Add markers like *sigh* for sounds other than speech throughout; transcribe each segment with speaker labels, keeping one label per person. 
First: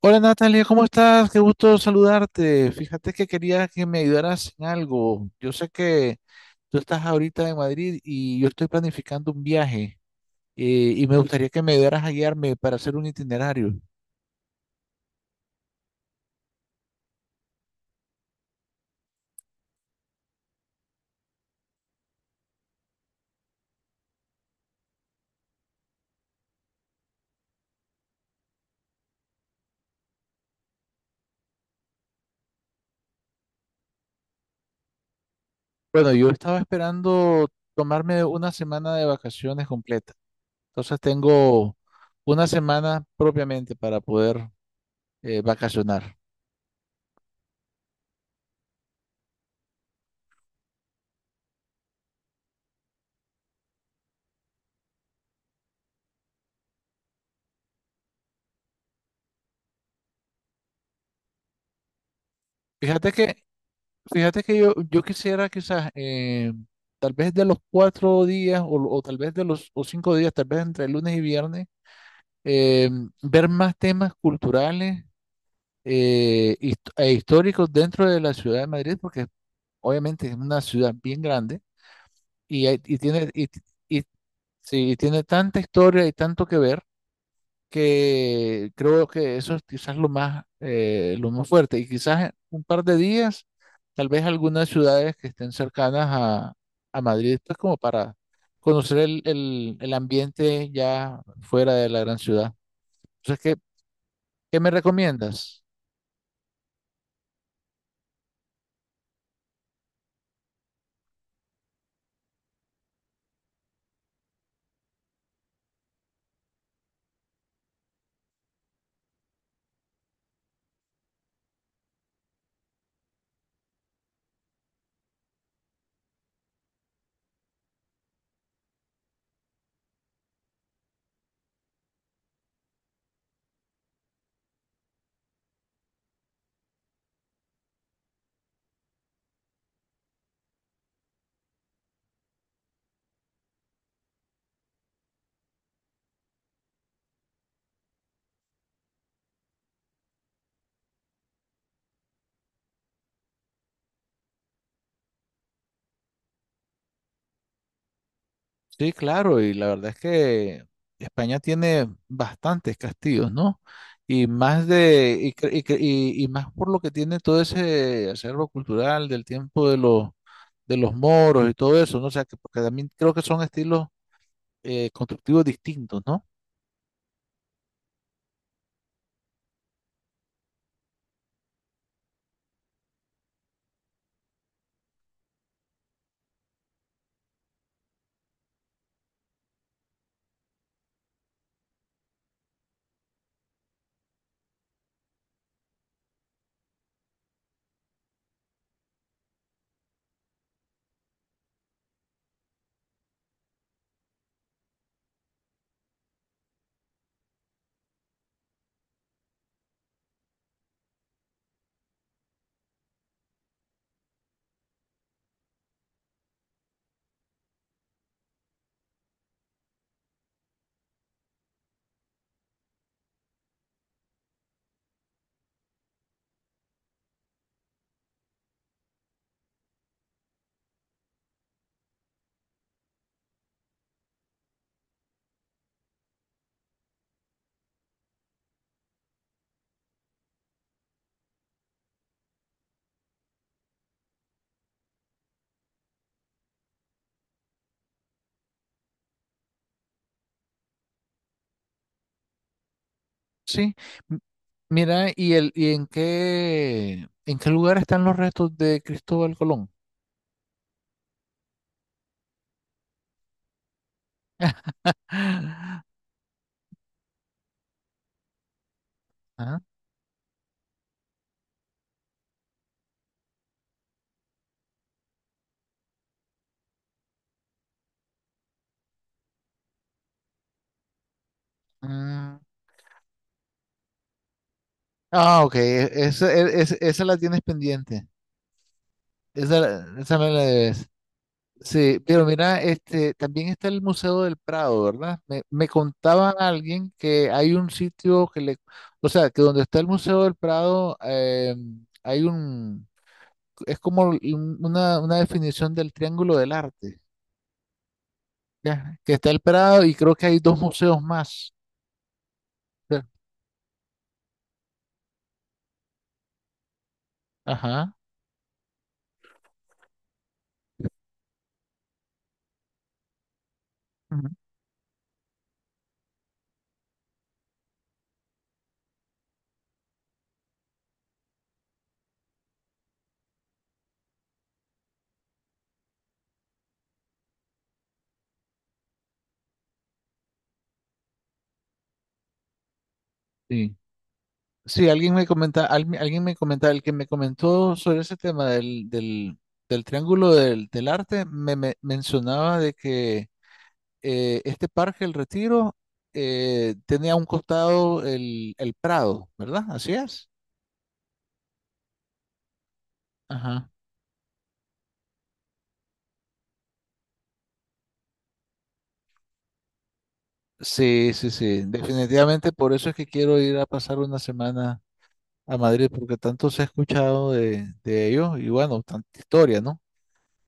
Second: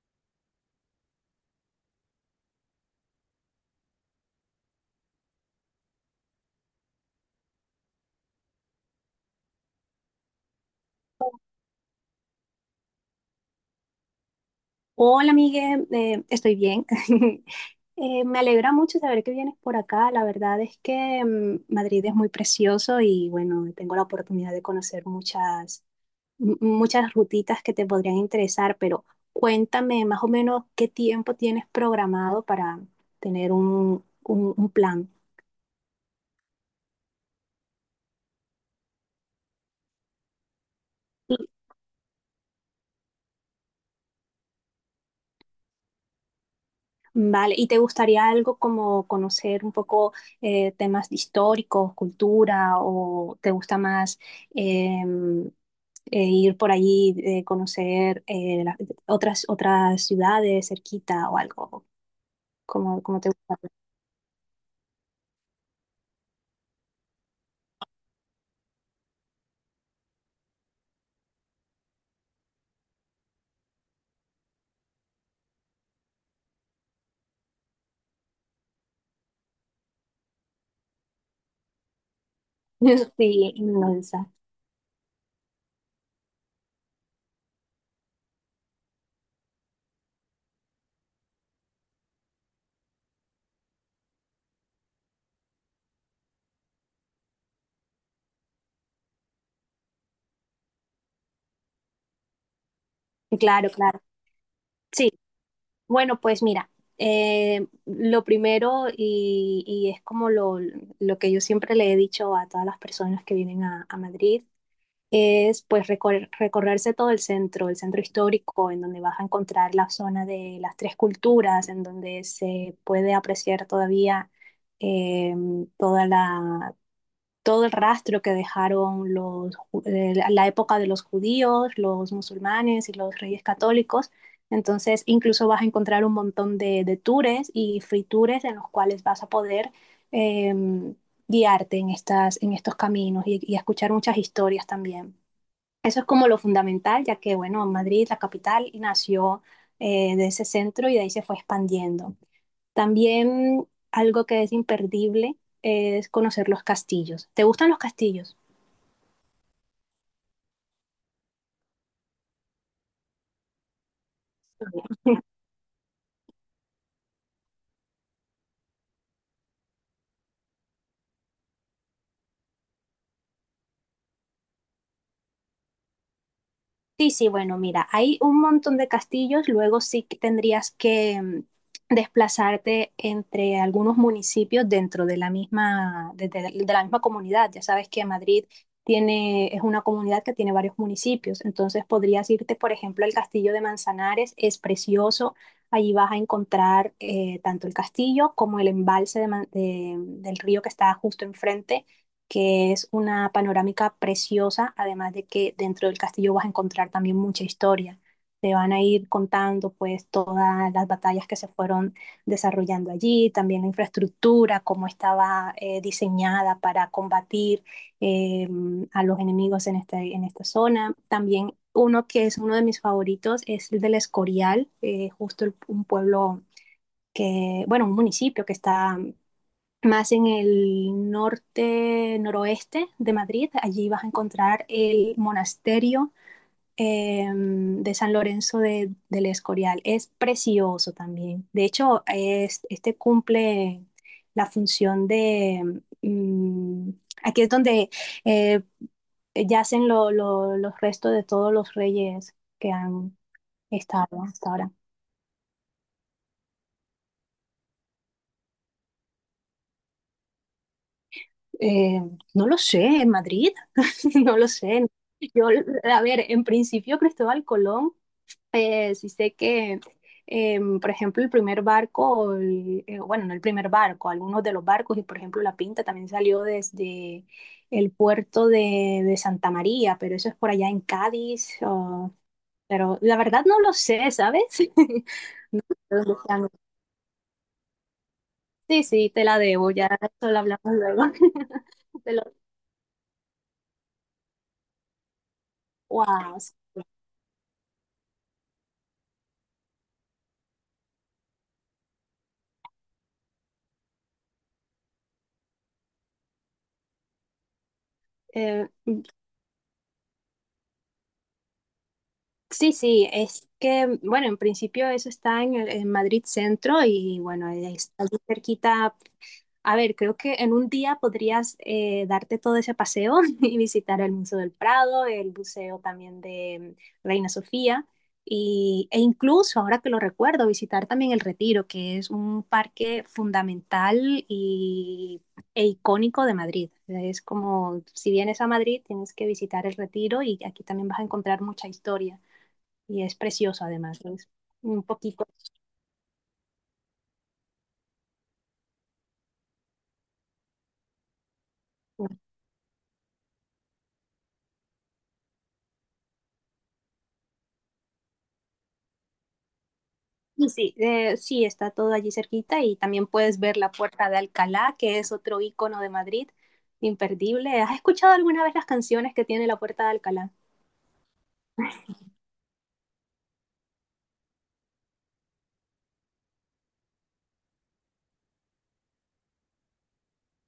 Speaker 1: Hola, Natalia, ¿cómo estás? Qué gusto saludarte. Fíjate que quería que me ayudaras en algo. Yo sé que tú estás ahorita en Madrid y yo estoy planificando un viaje, y me gustaría que me ayudaras a guiarme para hacer un itinerario.
Speaker 2: Hola, Miguel, estoy bien. *laughs* Me alegra mucho saber que vienes por acá. La verdad es que Madrid es muy precioso y bueno, tengo la oportunidad de conocer muchas rutitas que te podrían interesar, pero cuéntame más o menos qué tiempo tienes programado para tener un plan.
Speaker 1: Bueno, yo estaba esperando tomarme una semana de vacaciones completa. Entonces tengo una semana propiamente para poder vacacionar.
Speaker 2: Vale, ¿y te gustaría algo como conocer un poco temas históricos, cultura, o te gusta más em, ir por allí, conocer otras ciudades cerquita o algo? Como
Speaker 1: Fíjate
Speaker 2: te
Speaker 1: que
Speaker 2: gusta?
Speaker 1: Fíjate que yo quisiera quizás, tal vez de los 4 días o tal vez de los o 5 días, tal vez entre lunes y viernes, eh, ver más temas culturales, e históricos dentro de la ciudad de Madrid, porque obviamente es una ciudad bien grande y, hay- y
Speaker 2: *laughs*
Speaker 1: tiene, y,
Speaker 2: Sí,
Speaker 1: y-
Speaker 2: inmensa.
Speaker 1: sí, y tiene tanta historia y tanto que ver que creo que eso es quizás lo más fuerte. Y quizás en un par de días, tal vez algunas ciudades que estén cercanas a Madrid, pues como para conocer el ambiente ya fuera de la gran ciudad. Entonces,
Speaker 2: Claro, claro.
Speaker 1: ¿qué me
Speaker 2: Sí,
Speaker 1: recomiendas?
Speaker 2: bueno, pues mira, lo primero y es como lo que yo siempre le he dicho a todas las personas que vienen a Madrid es pues recorrerse todo el centro histórico, en donde vas a encontrar la zona de las tres culturas, en donde se puede apreciar todavía eh, toda la, todo el rastro que dejaron la época de los judíos, los musulmanes y los reyes católicos. Entonces, incluso vas a encontrar un montón de tours y free tours en los cuales vas a poder em, guiarte en en estos caminos y escuchar muchas historias también. Eso es como lo fundamental, ya que, bueno, Madrid, la capital, nació de ese centro y de ahí se fue expandiendo. También algo que es imperdible es conocer los castillos. ¿Te gustan los castillos?
Speaker 1: Sí, claro, y la verdad es que España tiene bastantes castillos, ¿no? Y más de, y, cre- y cre- y más por lo que tiene todo ese acervo cultural del tiempo de los moros y todo eso, ¿no? O sea, que, porque también creo que son estilos constructivos distintos, ¿no?
Speaker 2: Sí, sí, bueno, mira, hay un montón de castillos, luego sí que tendrías que desplazarte entre algunos municipios dentro de de la misma comunidad. Ya sabes que Madrid tiene, es una comunidad que tiene varios municipios, entonces podrías irte, por ejemplo, al castillo de Manzanares, es precioso, allí vas a encontrar tanto el castillo como el embalse de del río que está justo enfrente, que es una panorámica preciosa, además de que dentro del castillo vas a encontrar también mucha historia. Te van a ir contando pues todas las batallas que se fueron desarrollando allí, también la infraestructura, cómo estaba diseñada para combatir eh, a los enemigos en, este, en esta zona. También uno que es uno de mis favoritos es el del Escorial, un pueblo que, bueno, un municipio que está más en el norte, noroeste de Madrid. Allí vas a encontrar el monasterio de San Lorenzo del Escorial. Es precioso también. De hecho, es, este cumple la función de... mm, aquí es donde eh, yacen los restos de todos los reyes que han
Speaker 1: Sí. M-
Speaker 2: estado hasta ahora.
Speaker 1: Mira, ¿y el, y en qué lugar están los restos de Cristóbal Colón?
Speaker 2: Eh, no lo sé, en Madrid, *laughs* no lo sé. Yo,
Speaker 1: *gasps*
Speaker 2: a ver, en principio Cristóbal Colón, sí sé
Speaker 1: Ah,
Speaker 2: que, por ejemplo, el primer barco, bueno, no el primer barco, algunos de los barcos, y por ejemplo La Pinta también salió desde el puerto de Santa María, pero eso es por allá en Cádiz, o
Speaker 1: mm.
Speaker 2: pero la verdad no lo sé, ¿sabes? *laughs*
Speaker 1: Ah, ok, e,
Speaker 2: Los
Speaker 1: esa,
Speaker 2: océanos.
Speaker 1: esa esa la tienes pendiente.
Speaker 2: Sí, sí, te la debo,
Speaker 1: Esa,
Speaker 2: ya
Speaker 1: esa me
Speaker 2: solo
Speaker 1: la
Speaker 2: hablamos
Speaker 1: debes.
Speaker 2: luego. *laughs*
Speaker 1: Sí,
Speaker 2: Te
Speaker 1: pero
Speaker 2: lo-
Speaker 1: mira, este, también está el Museo del Prado, ¿verdad? Me contaba
Speaker 2: Wow.
Speaker 1: alguien que hay un sitio que le, o sea, que donde está el Museo del Prado, hay un, es como una definición del Triángulo del Arte, ¿ya? Que está el Prado y creo que hay dos museos más.
Speaker 2: Sí,
Speaker 1: ¿Ya?
Speaker 2: sí, es que, bueno, en principio eso está en Madrid Centro y bueno,
Speaker 1: Ajá.
Speaker 2: está muy cerquita. A ver, creo que en un día podrías darte todo ese paseo *laughs* y visitar el
Speaker 1: Ujú.
Speaker 2: Museo del Prado, el Museo también de Reina Sofía y, e incluso, ahora que lo recuerdo, visitar también el Retiro, que es un parque fundamental y e icónico de Madrid. Es como, si vienes a Madrid, tienes que visitar el Retiro y aquí también vas a encontrar mucha historia y es precioso
Speaker 1: Sí.
Speaker 2: además, es un
Speaker 1: Sí, alguien me
Speaker 2: poquito.
Speaker 1: comenta, alguien me comenta, el que me comentó sobre ese tema del, del, del triángulo del, del arte, me, mencionaba de que este parque, el Retiro, tenía a un costado el Prado, ¿verdad? Así es.
Speaker 2: Y sí, sí, está todo allí cerquita y también puedes ver
Speaker 1: Ajá.
Speaker 2: la Puerta de Alcalá, que es otro icono de Madrid, imperdible. ¿Has escuchado alguna vez las canciones que tiene la Puerta de Alcalá?
Speaker 1: Sí, sí, sí, definitivamente por eso es que quiero ir a pasar una semana a Madrid, porque tanto se ha escuchado de ello y bueno, tanta historia, ¿no?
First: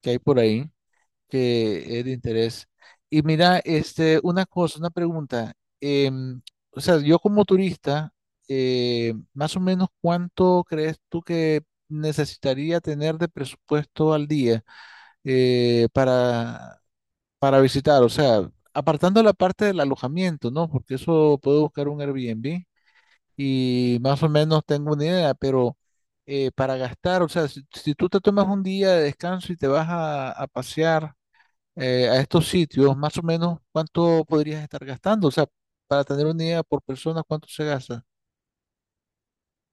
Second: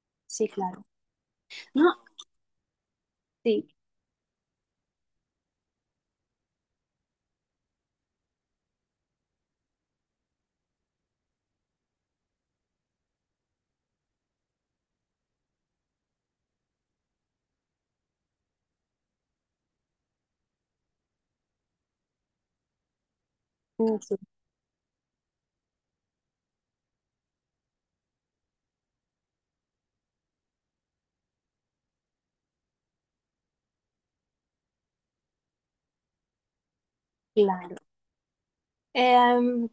Speaker 1: Que hay por
Speaker 2: Sí,
Speaker 1: ahí,
Speaker 2: claro.
Speaker 1: que
Speaker 2: No,
Speaker 1: es de interés. Y mira,
Speaker 2: sí,
Speaker 1: este, una cosa, una pregunta. em, o sea, yo como turista, más o menos, ¿cuánto crees tú que necesitaría tener de presupuesto al día eh, para, para visitar? O sea, apartando la parte del alojamiento, ¿no? Porque eso puedo buscar un Airbnb
Speaker 2: mm,
Speaker 1: y
Speaker 2: sí,
Speaker 1: más o menos tengo una idea, pero para gastar, o sea, si, si tú te tomas un día de descanso y te vas a pasear, a estos sitios, más o menos, ¿cuánto podrías estar gastando? O sea, para tener una idea por persona, ¿cuánto se
Speaker 2: claro.
Speaker 1: gasta?
Speaker 2: Em,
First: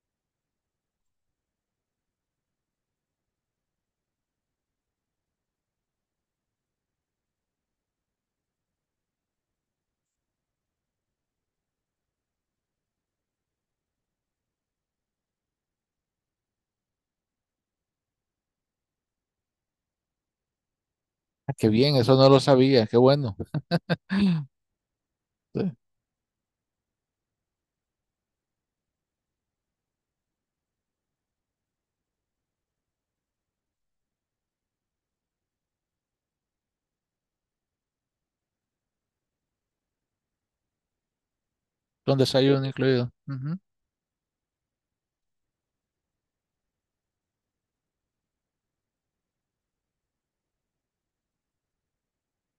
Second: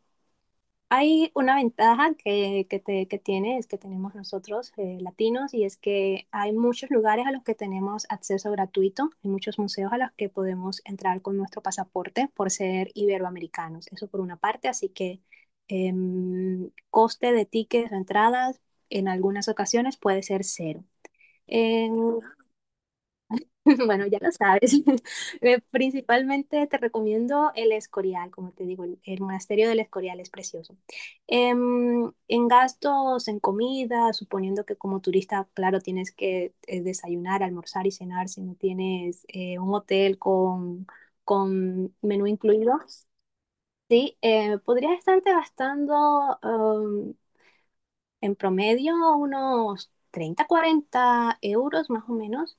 Speaker 2: Hay una ventaja que tiene, es que tenemos nosotros latinos, y es que hay muchos lugares a los que tenemos acceso gratuito, hay muchos museos a los que podemos entrar con nuestro pasaporte por ser iberoamericanos. Eso por una parte, así que coste de tickets o entradas en algunas ocasiones puede ser cero.
Speaker 1: Ah, qué bien, eso
Speaker 2: En
Speaker 1: no lo sabía, qué bueno.
Speaker 2: *laughs* bueno, ya lo sabes. *laughs* Eh,
Speaker 1: Sí.
Speaker 2: Principalmente te recomiendo el Escorial, como te digo, el monasterio del Escorial es precioso. Em, en gastos, en comida, suponiendo que como turista, claro, tienes que desayunar, almorzar y cenar si no tienes un hotel con
Speaker 1: Con
Speaker 2: menú
Speaker 1: desayuno
Speaker 2: incluido,
Speaker 1: incluido. Ujú.
Speaker 2: sí, podrías estarte gastando en promedio unos 30, 40 € más o menos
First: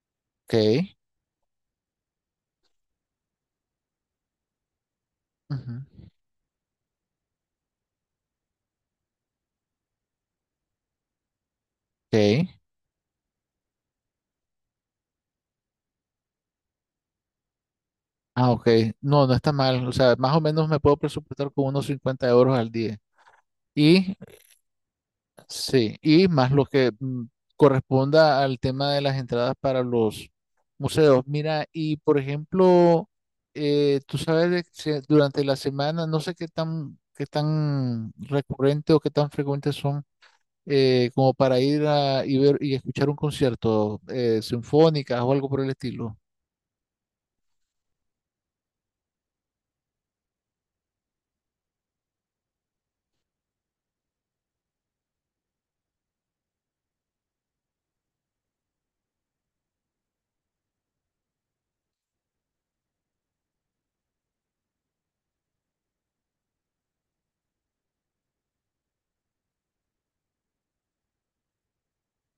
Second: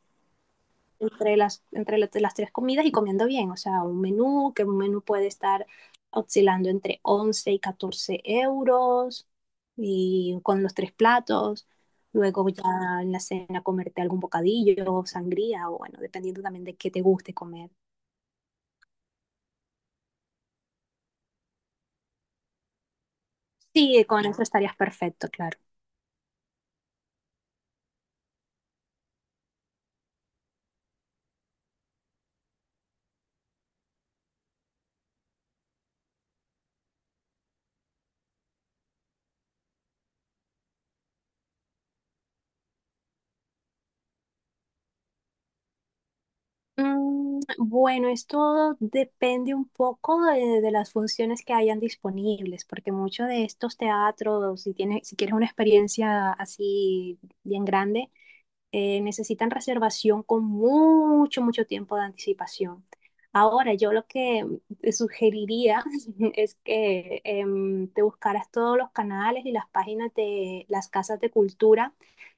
Speaker 1: Ok.
Speaker 2: entre entre las tres comidas y comiendo bien. O sea, un menú, que un menú puede estar
Speaker 1: Ujú.
Speaker 2: oscilando entre 11 y 14 € y con los tres platos.
Speaker 1: Ok.
Speaker 2: Luego ya en la cena comerte algún bocadillo, sangría o bueno, dependiendo también de qué te guste comer.
Speaker 1: Ah, ok. No, no está mal. O sea, más o menos me puedo presupuestar con unos 50 euros al día.
Speaker 2: Sí,
Speaker 1: Y
Speaker 2: con eso estarías perfecto, claro.
Speaker 1: sí, y más lo que corresponda al tema de las entradas para los museos. Mira, y por ejemplo, tú sabes de que durante la semana, no sé qué tan recurrente o qué tan frecuentes son, como para ir a y ver y escuchar un concierto, sinfónicas o algo por el estilo.
Speaker 2: Mm, bueno, esto depende un poco de las funciones que hayan disponibles, porque muchos de estos teatros, si tienes, si quieres una experiencia así bien grande, necesitan reservación con mucho, mucho tiempo de anticipación. Ahora, yo lo que te sugeriría *laughs* es que te buscaras todos los canales y las páginas de las casas de cultura,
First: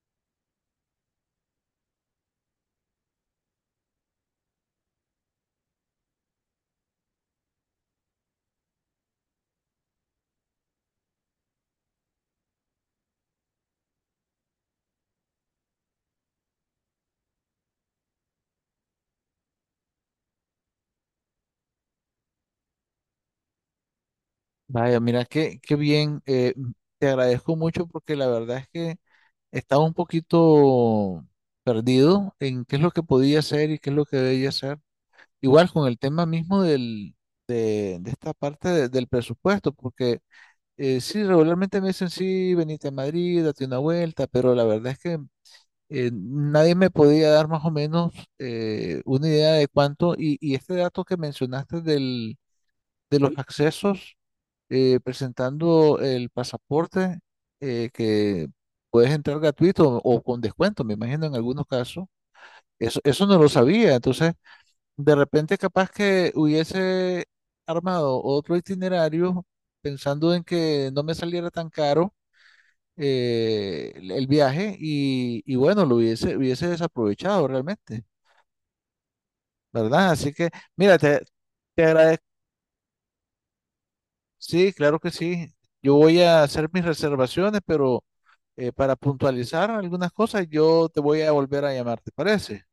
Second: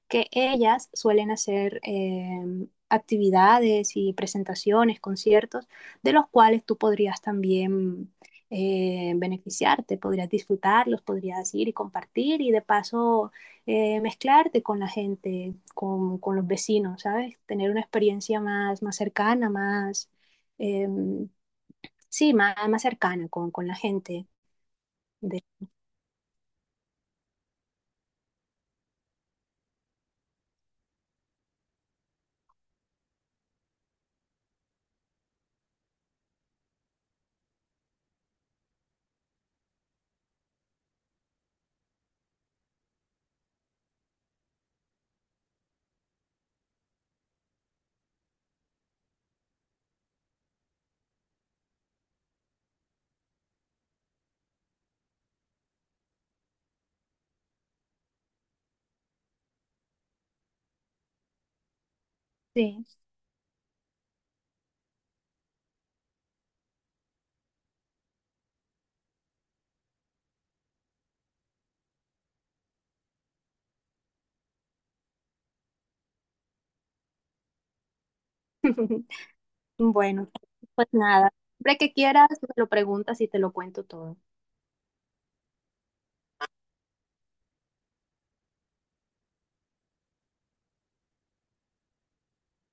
Speaker 2: que ellas suelen hacer actividades y presentaciones, conciertos, de los cuales tú podrías también beneficiarte, podrías disfrutarlos, podrías ir y compartir y de paso mezclarte con la gente, con los vecinos, ¿sabes? Tener una experiencia más, más cercana, más, eh, sí, más, más cercana con la gente.
Speaker 1: Vaya, mira,
Speaker 2: De,
Speaker 1: qué, qué bien. Te agradezco mucho porque la verdad es que estaba un poquito perdido en qué es lo que podía hacer y qué es lo que debía hacer. Igual con el tema mismo del, de esta parte del presupuesto, porque sí, regularmente me dicen, sí, venite a Madrid, date una vuelta, pero la verdad es que nadie me podía dar más o menos una idea de cuánto, y este dato que mencionaste del, de los accesos, presentando el pasaporte, que puedes entrar gratuito o con descuento, me imagino en algunos casos.
Speaker 2: sí,
Speaker 1: Eso no lo sabía, entonces de repente capaz que hubiese armado otro itinerario pensando en que no me saliera tan caro, el viaje y bueno, lo hubiese, hubiese desaprovechado realmente, ¿verdad?
Speaker 2: bueno,
Speaker 1: Así que,
Speaker 2: pues
Speaker 1: mira, te,
Speaker 2: nada, siempre
Speaker 1: te
Speaker 2: que
Speaker 1: agradezco.
Speaker 2: quieras, me lo preguntas y te lo cuento todo.
Speaker 1: Sí, claro que sí. Yo voy a hacer mis reservaciones, pero... para puntualizar algunas cosas, yo te voy a volver a llamar, ¿te parece?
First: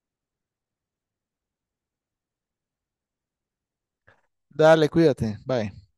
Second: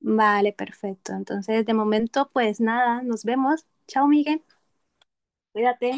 Speaker 2: Vale, perfecto. Entonces, de momento, pues nada, nos vemos. Chao, Miguel.
Speaker 1: Dale, cuídate, bye.
Speaker 2: Cuídate.